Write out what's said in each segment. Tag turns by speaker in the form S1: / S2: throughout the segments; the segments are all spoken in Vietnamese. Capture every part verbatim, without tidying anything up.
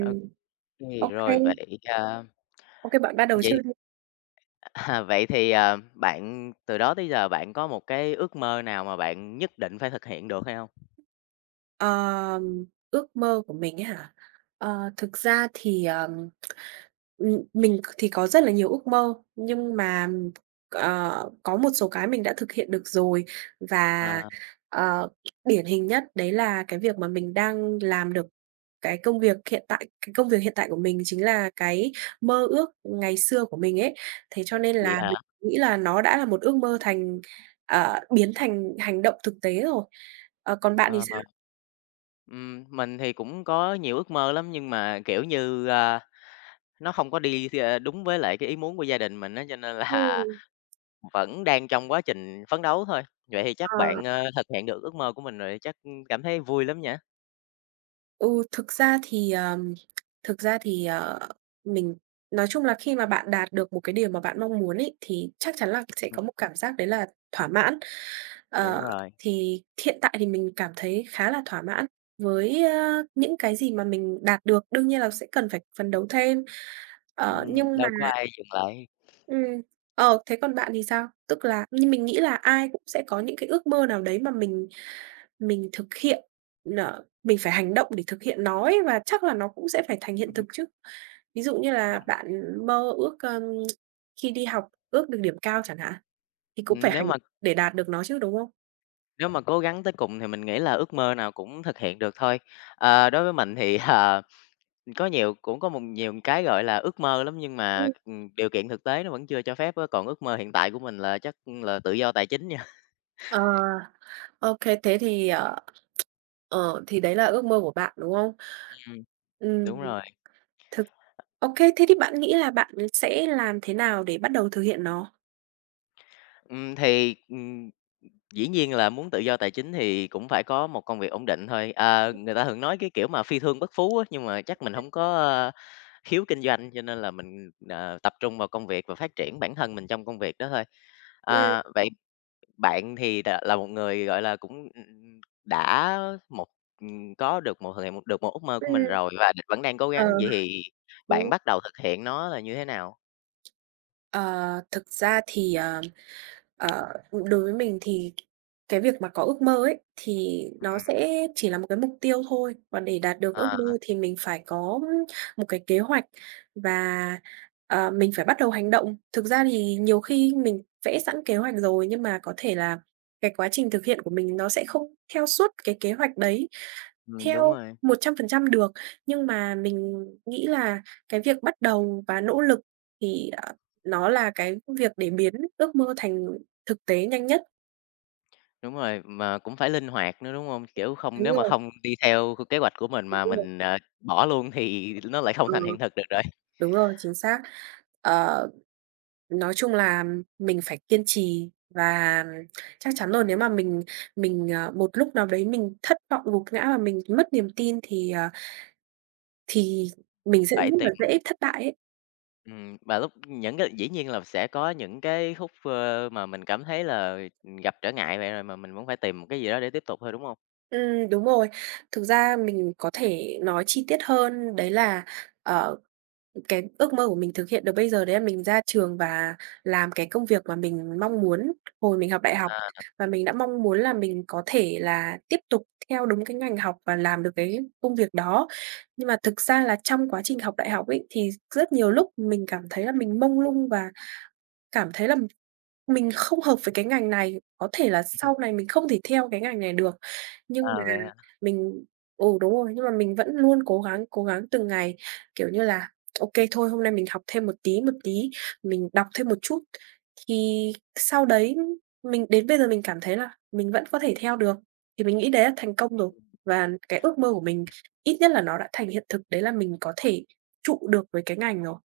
S1: Ô kê,
S2: Ô kê.
S1: rồi vậy, a
S2: Ô kê, bạn bắt đầu trước
S1: vậy,
S2: đi.
S1: à, vậy thì, ờ, bạn từ đó tới giờ bạn có một cái ước mơ nào mà bạn nhất định phải thực hiện được hay hông?
S2: Ờ, ước mơ của mình ấy hả? Ờ, thực ra thì, ờ, ừm, mình thì có rất là nhiều ước mơ, nhưng mà, ờ, có một số cái mình đã thực hiện được rồi và,
S1: Ờ.
S2: ờ, điển hình nhất đấy là cái việc mà mình đang làm được cái công việc hiện tại cái công việc hiện tại của mình chính là cái mơ ước ngày xưa của mình ấy. Thế cho nên
S1: Vậy
S2: là mình
S1: hả?
S2: nghĩ là nó đã là một ước mơ thành ờ, biến thành hành động thực tế rồi. Ờ, còn bạn thì
S1: Ờ.
S2: sao?
S1: Ừm, mình thì cũng có nhiều ước mơ lắm nhưng mà, kiểu như, ơ, nó hông có đi thi, a, đúng với lại cái ý muốn của gia đình mình á cho nên là
S2: Ừm.
S1: vẫn đang trong quá trình phấn đấu thôi, vậy thì chắc
S2: À!
S1: bạn, ơ, thực hiện được ước mơ của mình rồi thì chắc cảm thấy vui lắm nhỉ?
S2: Ừ, thực ra thì, ờ thực ra thì, ờ, mình nói chung là khi mà bạn đạt được một cái điều mà bạn mong muốn ấy thì chắc chắn là sẽ
S1: Ừm.
S2: có một cảm giác đấy là thỏa mãn.
S1: Đúng
S2: Ờ,
S1: rồi.
S2: thì hiện tại thì mình cảm thấy khá là thỏa mãn với, ơ, những cái gì mà mình đạt được, đương nhiên là sẽ cần phải phấn đấu thêm. Ờ,
S1: Ừm,
S2: nhưng mà
S1: đâu có ai dừng lại.
S2: Ừm, ờ, thế còn bạn thì sao? Tức là, như mình nghĩ là ai cũng sẽ có những cái ước mơ nào đấy mà mình mình thực hiện n mình phải hành động để thực hiện nó ấy và chắc là nó cũng sẽ phải thành hiện
S1: Ừm
S2: thực
S1: hứm.
S2: chứ. Ví dụ như là
S1: Đúng rồi.
S2: bạn mơ ước, ơ, khi đi học ước được điểm cao chẳng hạn, thì cũng phải
S1: Ừm, nếu
S2: hành
S1: mà
S2: để đạt được nó chứ, đúng không?
S1: Nếu mà cố gắng tới cùng thì mình nghĩ là ước mơ nào cũng thực hiện được thôi. Ờ, đối với mình thì là có nhiều cũng có một nhiều cái, gọi là, ước mơ lắm, nhưng mà,
S2: Ừm.
S1: ừm, điều kiện thực tế nó vẫn chưa cho phép á, còn ước mơ hiện tại của mình là chắc là tự do tài chính nha.
S2: Ờ. OK, thế thì, ờ, ờ, thì đấy là ước mơ của bạn, đúng hông?
S1: Ừm. Đúng
S2: Ừm.
S1: rồi.
S2: Thực OK, thế thì bạn nghĩ là bạn sẽ làm thế nào để bắt đầu thực hiện nó?
S1: Ừm, thì, ừm, dĩ nhiên là muốn tự do tài chính thì cũng phải có một công việc ổn định thôi. Ờ, người ta thường nói cái, kiểu, mà "phi thương bất phú" á, nhưng mà chắc mình
S2: [unintelligible]
S1: hổng có, ơ, khiếu kinh doanh, cho nên là mình, ờ, tập trung vào công việc và phát triển bản thân mình trong công việc đó thôi.
S2: Ừm.
S1: Ờ, vậy, bạn thì đã là một người, gọi là, cũng, ưm, đã, một, ừm, có được một thực hiện được một ước mơ của
S2: Ừm.
S1: mình rồi và vẫn đang cố
S2: Ờ.
S1: gắng, vậy thì bạn
S2: Ồ.
S1: bắt đầu thực hiện nó là như thế nào?
S2: Ờ, thực ra thì, ờ, ờ, đối với mình thì cái việc mà có ước mơ ấy, thì nó
S1: Ừm.
S2: sẽ chỉ là một cái mục tiêu thôi, còn để đạt được
S1: À
S2: ước mơ
S1: há.
S2: thì mình phải có, ơ, một cái kế hoạch và, ờ, mình phải bắt đầu hành động. Thực ra thì nhiều khi mình vẽ sẵn kế hoạch rồi, nhưng mà có thể là cái quá trình thực hiện của mình nó sẽ không theo suốt cái kế hoạch đấy
S1: Ừm, đúng
S2: theo
S1: rồi.
S2: một trăm phần trăm được. Nhưng mà mình nghĩ là cái việc bắt đầu và nỗ lực thì, ờ, nó là cái việc để biến ước mơ thành thực tế nhanh nhất.
S1: Đúng rồi, mà cũng phải linh hoạt nữa, đúng hông? Kiểu không
S2: Đúng
S1: nếu mà
S2: rồi.
S1: hông đi theo kế hoạch của mình
S2: Thì
S1: mà
S2: đúng rồi.
S1: mình, à, bỏ luôn thì nó lại không thành
S2: Ừ.
S1: hiện thực được rồi.
S2: Đúng rồi, chính xác. Ờ, nói chung là mình phải kiên trì và chắc chắn là nếu mà mình mình, ờ, một lúc nào đấy mình thất vọng gục ngã mà mình mất niềm tin thì, ờ, thì mình sẽ
S1: Phải
S2: rất là
S1: tìm
S2: dễ thất bại ấy.
S1: Ừm, và lúc những cái dĩ nhiên là sẽ có những cái khúc, ơ, mà mình cảm thấy là, ừm, gặp trở ngại vậy rồi, mà mình vẫn phải tìm một cái gì đó để tiếp tục thôi, đúng hông?
S2: Ừm, đúng rồi. Thực ra mình có thể nói chi tiết hơn đấy là, ờ, ừ, cái ước mơ của mình thực hiện được bây giờ đấy là mình ra trường và làm cái công việc mà mình mong muốn hồi mình học đại học,
S1: À.
S2: và mình đã mong muốn là mình có thể là tiếp tục theo đúng cái ngành học và làm được cái công việc đó. Nhưng mà thực ra là trong quá trình học đại học ấy, thì rất nhiều lúc mình cảm thấy là mình mông lung và cảm thấy là mình không hợp với cái ngành này, có thể là sau này mình không thể theo cái ngành này được. Nhưng mà
S1: À, vậy hả?
S2: mình ừ, đúng rồi, nhưng mà mình vẫn luôn cố gắng, cố gắng từng ngày, kiểu như là, OK, thôi hôm nay mình học thêm một tí, một tí, mình đọc thêm một chút. Thì sau đấy mình đến bây giờ mình cảm thấy là, mình vẫn có thể theo được, thì mình nghĩ đấy là thành công rồi. Và cái ước mơ của mình, ít nhất là nó đã thành hiện thực đấy là mình có thể trụ được với cái ngành rồi.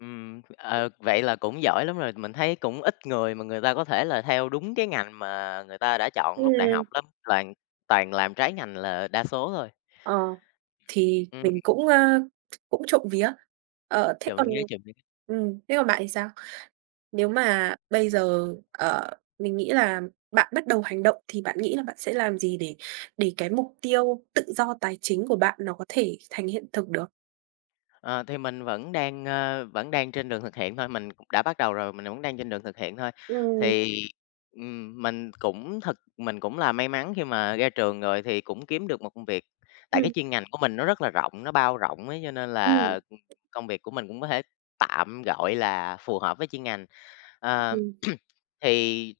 S1: Ừm, ờ,
S2: [unintelligible]
S1: vậy là cũng giỏi lắm rồi, mình thấy cũng ít người mà người ta có thể là theo đúng cái ngành mà người ta đã chọn lúc đại
S2: Ừm.
S1: học lắm, toàn toàn làm trái ngành là đa số thôi.
S2: Ờ, thì
S1: Ừm.
S2: mình cũng, ờ, cũng trộm vía. Ờ, thế
S1: Trộm
S2: còn
S1: vía, trộm vía.
S2: ừm, thế còn bạn thì sao? Nếu mà bây giờ, ờ, mình nghĩ là bạn bắt đầu hành động thì bạn nghĩ là bạn sẽ làm gì để để cái mục tiêu tự do tài chính của bạn nó có thể thành hiện thực được?
S1: Ờ, thì mình vẫn đang, ờ, vẫn đang trên đường thực hiện thôi, mình cũng đã bắt đầu rồi, mình vẫn đang trên đường thực hiện thôi.
S2: Ừm.
S1: Thì, ừm, mình cũng thực mình cũng là may mắn khi mà ra trường rồi thì cũng kiếm được một công việc, tại cái
S2: Ừm.
S1: chuyên ngành của mình nó rất là rộng, nó bao rộng ấy, cho nên
S2: Ừm.
S1: là, ưm, công việc của mình cũng có thể tạm, gọi là, phù hợp với chuyên ngành. Ờm.
S2: Ừm.
S1: Thì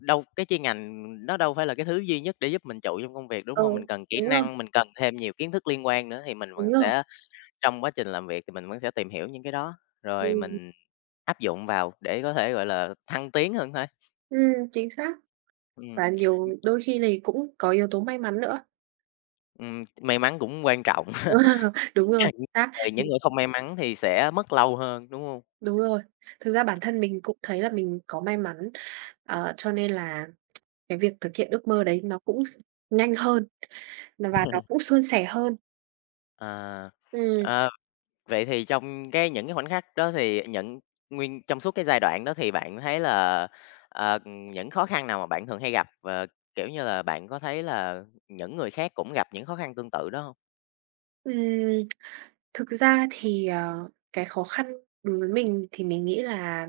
S1: đâu cái chuyên ngành nó đâu phải là cái thứ duy nhất để giúp mình trụ trong công việc, đúng
S2: Ừ,
S1: hông? Mình cần kỹ
S2: đúng rồi.
S1: năng, mình cần thêm nhiều kiến thức liên quan nữa thì mình vẫn
S2: Đúng rồi.
S1: sẽ trong quá trình làm việc thì mình vẫn sẽ tìm hiểu những cái đó, rồi
S2: Ừm.
S1: mình áp dụng vào để có thể, gọi là, thăng tiến hơn thôi.
S2: Ừm, chính xác.
S1: Ừm.
S2: Và nhiều đôi khi thì cũng có yếu tố may mắn nữa.
S1: Ừm, may mắn cũng quan trọng.
S2: Wow! Đúng
S1: A,
S2: rồi,
S1: những
S2: chính xác.
S1: người những
S2: Ừm.
S1: người không may mắn thì sẽ mất lâu hơn, đúng hông?
S2: Đúng rồi, thực ra bản thân mình cũng thấy là mình có may mắn. Ờ, cho nên là cái việc thực hiện ước mơ đấy nó cũng s nhanh hơn và nó cũng suôn sẻ hơn.
S1: À,
S2: Ừm.
S1: ờm. Vậy thì trong cái những cái khoảnh khắc đó thì những nguyên trong suốt cái giai đoạn đó thì bạn có thấy là, ờ, ờ, những khó khăn nào mà bạn thường hay gặp, và, kiểu như là, bạn có thấy là những người khác cũng gặp những khó khăn tương tự đó hông?
S2: Ừm, thực ra thì, ờ, cái khó khăn đối với mình thì mình nghĩ là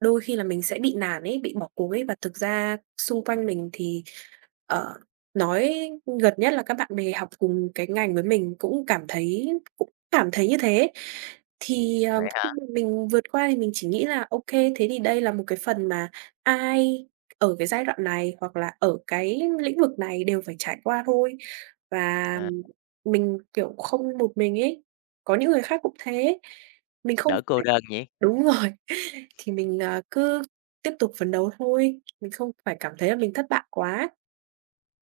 S2: đôi khi là mình sẽ bị nản ấy, bị bỏ cuộc ấy. Và thực ra xung quanh
S1: Ừm.
S2: mình thì, ờ, nói gần nhất là các bạn bè học cùng cái ngành với mình cũng cảm thấy cũng cảm thấy như thế. Thì, ờ,
S1: Vậy hả?
S2: khi mà mình vượt qua thì mình chỉ nghĩ là ô kê. Thế thì đây là một cái phần mà ai ở cái giai đoạn này, hoặc là ở cái lĩnh vực này đều phải trải qua thôi. Và
S1: À.
S2: mình, kiểu, không một mình ấy, có những người khác cũng thế, mình không
S1: Đỡ cô
S2: phải
S1: đơn nhỉ?
S2: đúng rồi thì mình, ờ, cứ tiếp tục phấn đấu thôi, mình không phải cảm thấy là mình thất bại quá.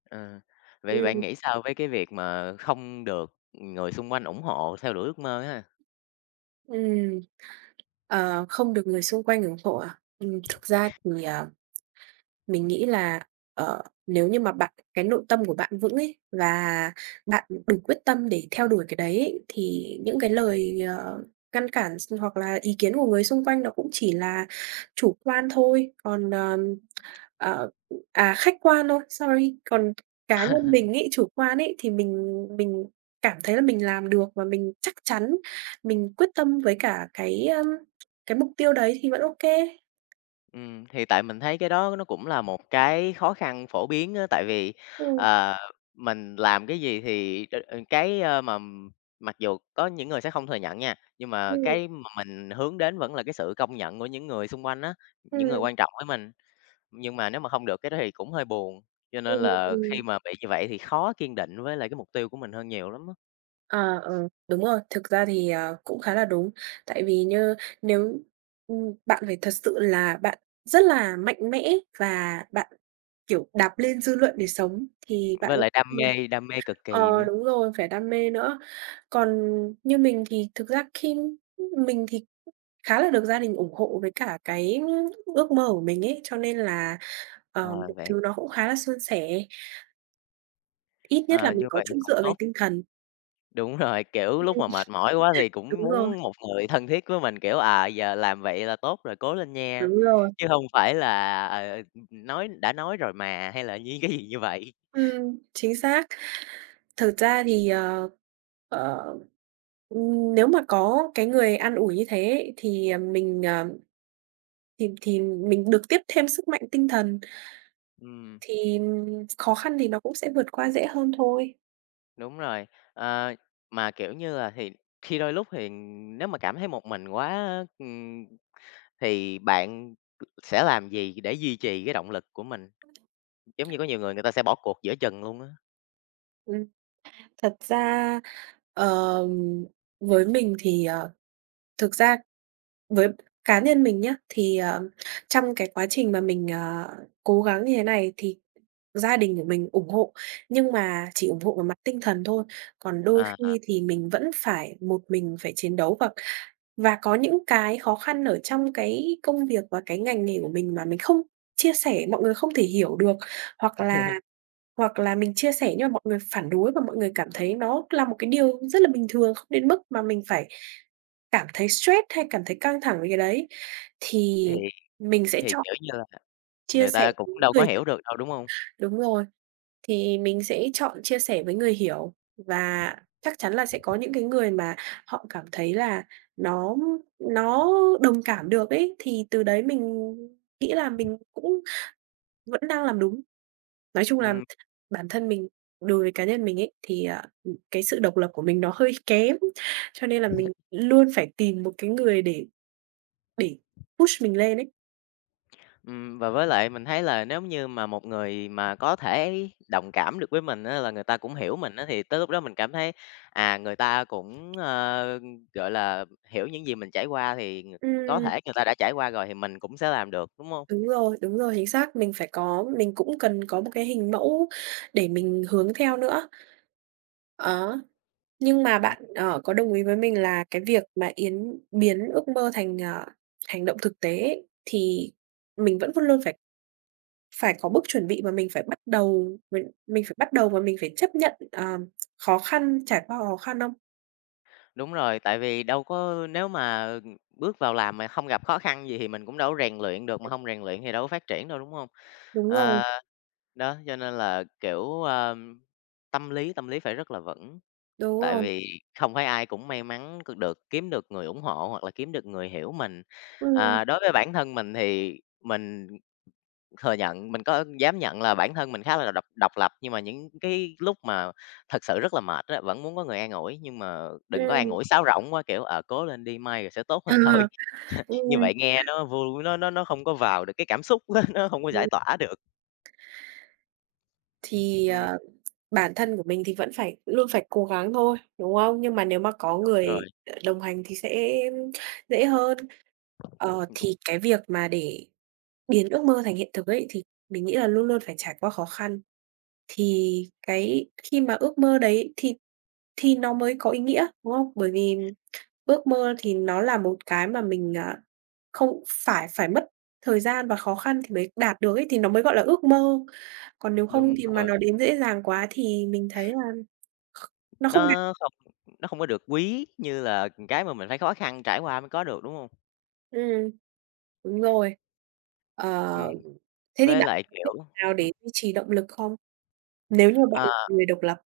S1: Ờ. Vậy thì bạn
S2: Ừm.
S1: nghĩ sao với cái việc mà không được người xung quanh ủng hộ theo đuổi ước mơ ha?
S2: Ừm. Ờ, không được người xung quanh ủng hộ à? Ừm thực ra thì, à, mình nghĩ là, ờ, nếu như mà bạn cái nội tâm của bạn vững ấy và bạn đủ quyết tâm để theo đuổi cái đấy ấy thì những cái lời, ờ, ngăn cản s hoặc là ý kiến của người xung quanh nó cũng chỉ là chủ quan thôi, còn, ờm, ờ à, khách quan thôi, sorry. Còn cá nhân mình ấy, chủ quan ấy thì mình mình cảm thấy là mình làm được và mình chắc chắn mình quyết tâm với cả cái, ưm, cái mục tiêu đấy thì vẫn ô kê.
S1: Ừm, thì tại mình thấy cái đó nó cũng là một cái khó khăn phổ biến á, tại vì,
S2: Ừm.
S1: ờ, mình làm cái gì thì đ cái, a, mà mặc dù có những người sẽ không thừa nhận nha, nhưng mà
S2: Ừm.
S1: cái mà mình hướng đến vẫn là cái sự công nhận của những người xung quanh á, những người
S2: Ừm.
S1: quan trọng với mình, nhưng mà nếu mà không được cái đó thì cũng hơi buồn. Cho nên
S2: Ừm,
S1: là khi
S2: ừm.
S1: mà bị như vậy thì khó kiên định với lại cái mục tiêu của mình hơn nhiều lắm á.
S2: À, ờ, đúng rồi. Thực ra thì, ờ, cũng khá là đúng. Tại vì nha nếu, ừm, bạn phải thật sự là bạn rất là mạnh mẽ và bạn, kiểu, đạp lên dư luận để sống thì bạn
S1: Với
S2: có
S1: lại
S2: thể
S1: đam
S2: [unintelligible]
S1: mê, đam mê cực kỳ
S2: ờ,
S1: nữa.
S2: đúng rồi, phải đam mê nữa. Còn như mình thì thực ra khi, mình thì khá là được gia đình ủng hộ với cả cái ước mơ của mình ấy, cho nên là, ờ,
S1: Ờ,
S2: mọi
S1: vậy
S2: thứ nó cũng khá là suôn sẻ. Ít nhất là
S1: À,
S2: mình
S1: như
S2: có
S1: vậy
S2: chỗ
S1: cũng
S2: dựa về
S1: tốt.
S2: tinh thần.
S1: Đúng rồi,
S2: Ừm.
S1: kiểu, lúc mà mệt mỏi quá thì cũng
S2: Đúng rồi.
S1: muốn một người thân thiết với mình, kiểu, à, giờ làm vậy là tốt rồi, cố lên nha,
S2: Đúng rồi.
S1: chứ hông phải là, ờ, ừm, ừm, nói đã nói rồi mà, hay là dí gì như vậy.
S2: Ừm, chính xác. Thực ra thì, ờ, ờ, ừm, nếu mà có cái người an ủi như thế ấy, thì, ờ, mình, ờ thì thì mình được tiếp thêm sức mạnh tinh thần.
S1: Ừm.
S2: Thì, ừm, khó khăn thì nó cũng sẽ vượt qua dễ hơn thôi.
S1: Đúng rồi, ờ, mà, kiểu như là, thì khi đôi lúc thì nếu mà cảm thấy một mình quá á, ừm, thì bạn sẽ làm gì để duy trì cái động lực của mình? Giống như có nhiều người người ta sẽ bỏ cuộc giữa chừng luôn á.
S2: Ừm, thật ra, ờ, với mình thì, ờ thực ra với cá nhân mình nhá, thì, ờ, trong cái quá trình mà mình, à, cố gắng như thế này thì gia đình của mình ủng hộ, nhưng mà chỉ ủng hộ về mặt tinh thần thôi, còn đôi
S1: À, à.
S2: khi thì mình vẫn phải một mình phải chiến đấu và và có những cái khó khăn ở trong cái công việc và cái ngành nghề của mình mà mình không chia sẻ, mọi người không thể hiểu được. Hoặc là hoặc là mình chia sẻ nhưng mà mọi người phản đối và mọi người cảm thấy nó là một cái điều rất là bình thường, không đến mức mà mình phải cảm thấy stress hay cảm thấy căng thẳng với cái đấy, thì
S1: Thì
S2: mình sẽ
S1: thì,
S2: chọn
S1: kiểu như là,
S2: chia
S1: người
S2: sẻ
S1: ta cũng
S2: đúng
S1: đâu có
S2: người
S1: hiểu được đâu, đúng hông?
S2: đúng rồi, thì mình sẽ chọn chia sẽ với người hiểu và chắc chắn là sẽ có những cái người mà họ cảm thấy là nó nó đồng cảm được ấy thì từ đấy mình nghĩ là mình cũng vẫn đang làm đúng. Nói chung là
S1: Ừm.
S2: bản thân mình đối với cá nhân mình ấy thì, à, ừm, cái sự độc lập của mình nó hơi kém, cho nên là mình luôn phải tìm một cái người để để push mình lên ấy.
S1: Ừm, và với lại mình thấy là nếu như mà một người mà có thể đồng cảm được với mình á là người ta cũng hiểu mình á, thì tới lúc đó mình cảm thấy, à, người ta cũng, ờ, gọi là, hiểu những gì mình trải qua thì ng có
S2: Ừm.
S1: thể người ta đã trải qua rồi thì mình cũng sẽ làm được, đúng hông?
S2: Đúng rồi, đúng rồi, chính xác, mình phải có, mình cũng cần có một cái hình mẫu để mình hướng theo nữa. Đó, nhưng mà
S1: Ừm.
S2: bạn, ờ, có đồng ý với mình là cái việc mà yến biến ước mơ thành, ờ, hành động thực tế ấy thì mình vẫn luôn luôn phải phải có bước chuẩn bị và mình phải bắt đầu mình mình phải bắt đầu, mà mình phải chấp nhận, ờm, khó khăn, trải qua khó khăn không?
S1: Đúng rồi, tại vì đâu có nếu mà, ừm, bước vào làm mà không gặp khó khăn gì thì mình cũng đâu rèn luyện được, mà hông rèn luyện thì đâu phát triển đâu, đúng hông?
S2: Đúng rồi.
S1: Ờ, đó, cho nên là, kiểu, ờm, tâm lý tâm lý phải rất là vững,
S2: Đúng
S1: tại
S2: rồi.
S1: vì không phải ai cũng may mắn c được kiếm được người ủng hộ hoặc là kiếm được người hiểu mình.
S2: Ừm.
S1: Ờ, đối với bản thân mình thì mình thừa nhận, mình có dám nhận là bản thân mình khá là độc độc lập, nhưng mà những cái lúc mà thật sự rất là mệt á, vẫn muốn có người an ủi, nhưng mà đừng có an
S2: Ừm.
S1: ủi sáo rỗng quá, kiểu, ờ, "cố lên đi, mai rồi sẽ tốt
S2: Ờ,
S1: hơn thôi", như
S2: ừm.
S1: vậy nghe nó vui, nó nó nó không có vào được cái cảm xúc á, nó không có giải
S2: [unintelligible]
S1: tỏa được.
S2: Thì,
S1: Ừm.
S2: ờ, bản thân của mình thì vẫn phải luôn phải cố gắng thôi, đúng không? Nhưng mà nếu mà có
S1: Đúng
S2: người
S1: rồi.
S2: đ đồng hành thì sẽ dễ hơn. Ờ,
S1: Đúng.
S2: thì cái việc mà để biến ước mơ thành hiện thực ấy thì mình nghĩ là luôn luôn phải trải qua khó khăn thì cái khi mà ước mơ đấy thì thì nó mới có ý nghĩa, đúng không? Bởi vì ước mơ thì nó là một cái mà mình, à, không phải phải mất thời gian và khó khăn thì mới đạt được ấy, thì nó mới gọi là ước mơ. Còn nếu không
S1: Đúng
S2: thì mà
S1: rồi.
S2: nó đến dễ dàng quá thì mình thấy là kh nó không đạt.
S1: Nó không nó không có được quý như là, ừm, cái mà mình phải khó khăn trải qua mới có được, đúng không?
S2: Ừm, đúng rồi.
S1: Ừm,
S2: Ờ, thế thì
S1: với
S2: bạn
S1: lại
S2: có cách
S1: kiểu
S2: nào
S1: ừm.
S2: để duy trì động lực không? Nếu như bạn là
S1: À.
S2: một người độc lập.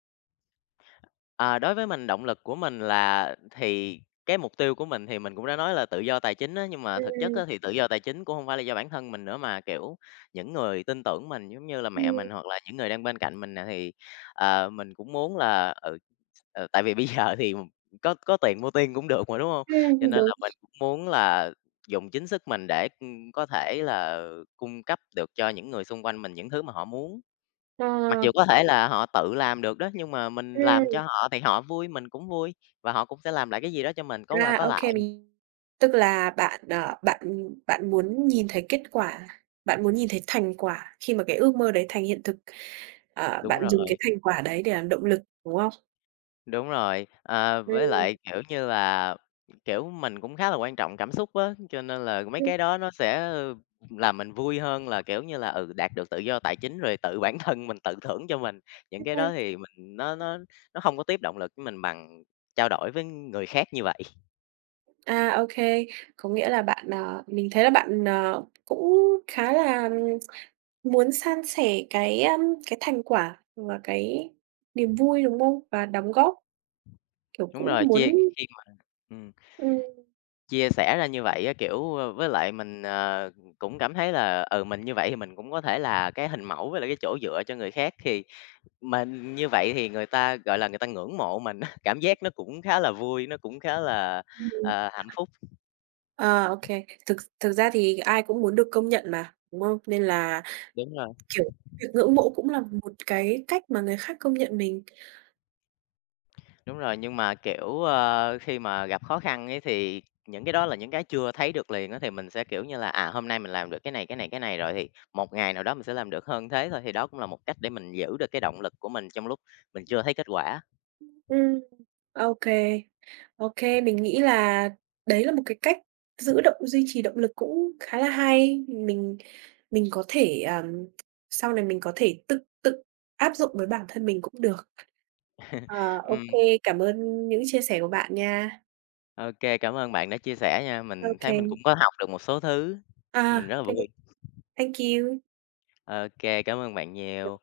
S1: À, đối với mình, động lực của mình là thì cái mục tiêu của mình thì mình cũng đã nói là tự do tài chính á. Nhưng mà thực chất
S2: Ừm.
S1: á thì tự do tài chính cũng hông phải là do bản thân mình nữa, mà, kiểu, những người tin tưởng mình giống như là mẹ
S2: Ừm.
S1: mình hoặc là những người đang bên cạnh mình nè thì, ờ, mình cũng muốn là ừ, ừ, tại vì bây giờ thì có có tiền mua tiên cũng được mà, đúng hông? Cho
S2: Ừm,
S1: nên
S2: đúng.
S1: là mình cũng muốn là dùng chính sức mình để có thể là cung cấp được cho những người xung quanh mình những thứ mà họ muốn. Mặc
S2: Ờ.
S1: dù có thể là họ tự làm được đó nhưng mà mình làm cho
S2: Ừm.
S1: họ thì họ vui, mình cũng vui, và họ cũng sẽ làm lại cái gì đó cho mình, có qua
S2: À,
S1: có
S2: OK,
S1: lại.
S2: mình tức là bạn, ờ, bạn bạn muốn nhìn thấy kết quả, bạn muốn nhìn thấy thành quả khi mà cái ước mơ đấy thành hiện thực. Ờ,
S1: Đúng
S2: bạn dùng cái
S1: rồi.
S2: thành quả đấy để làm động lực, đúng không?
S1: Đúng rồi, ờ, với
S2: Ừm.
S1: lại, kiểu như là, kiểu, mình cũng khá là quan trọng cảm xúc á, cho nên là mấy
S2: Ừm.
S1: cái đó nó sẽ làm mình vui hơn là, kiểu như là, ừ, đạt được tự do tài chính rồi tự bản thân mình tự thưởng cho mình. Những cái đó thì mình nó
S2: [unintelligible]
S1: nó nó hông có tiếp động lực với mình bằng trao đổi với người khác như vậy.
S2: A, ô kê. Có nghĩa là bạn, ờ mình thấy là bạn, ờ, cũng khá là muốn san sẻ cái, ưm, cái thành quả và cái niềm vui, đúng không? Và đóng góp, kiểu,
S1: Đúng
S2: cũng
S1: rồi, chia
S2: muốn
S1: khi mà ừm.
S2: Ừm.
S1: Chia sẻ ra như vậy á, kiểu, ơ với lại mình ờ, cũng cảm thấy là, ừ, mình như vậy thì mình cũng có thể là cái hình mẫu với lại cái chỗ dựa cho người khác. Thì, mình như vậy thì người ta, gọi là, người ta ngưỡng mộ mình á, cảm giác nó cũng khá là vui, nó cũng khá là,
S2: Ừm.
S1: ờ, hạnh phúc.
S2: Ờ, ô kê. Thực thực ra thì ai cũng muốn được công nhận mà, đúng không? Nên là,
S1: Đúng rồi.
S2: kiểu, việc ngưỡng mộ cũng là một cái cách mà người khác công nhận mình.
S1: Đúng rồi, nhưng mà, kiểu, ơ, khi mà gặp khó khăn ấy thì, những cái đó là những cái chưa thấy được liền á thì mình sẽ, kiểu như là, à, hôm nay mình làm được cái này, cái này, cái này, rồi thì một ngày nào đó mình sẽ làm được hơn thế thôi. Thì đó cũng là một cách để mình giữ được cái động lực của mình trong lúc mình chưa thấy kết quả.
S2: Ưm, ừm. Ô kê. Ô kê, mình nghĩ là đấy là một cái cách giữ động duy trì động lực cũng khá là hay. Mình mình có thể, ờm sau này mình có thể tự tự áp dụng với bản thân mình cũng được. Ờ, ô
S1: Ừm.
S2: kê, cảm ơn những chia sẻ của bạn nha.
S1: Ô kê, cảm ơn bạn đã chia sẻ nha.
S2: Ô
S1: Mình thấy
S2: kê.
S1: mình cũng có học được một số thứ. Mình
S2: À,
S1: rất là
S2: cái
S1: vui.
S2: cái thank you.
S1: Ô kê. Cảm ơn bạn
S2: [unintelligible]
S1: nhiều.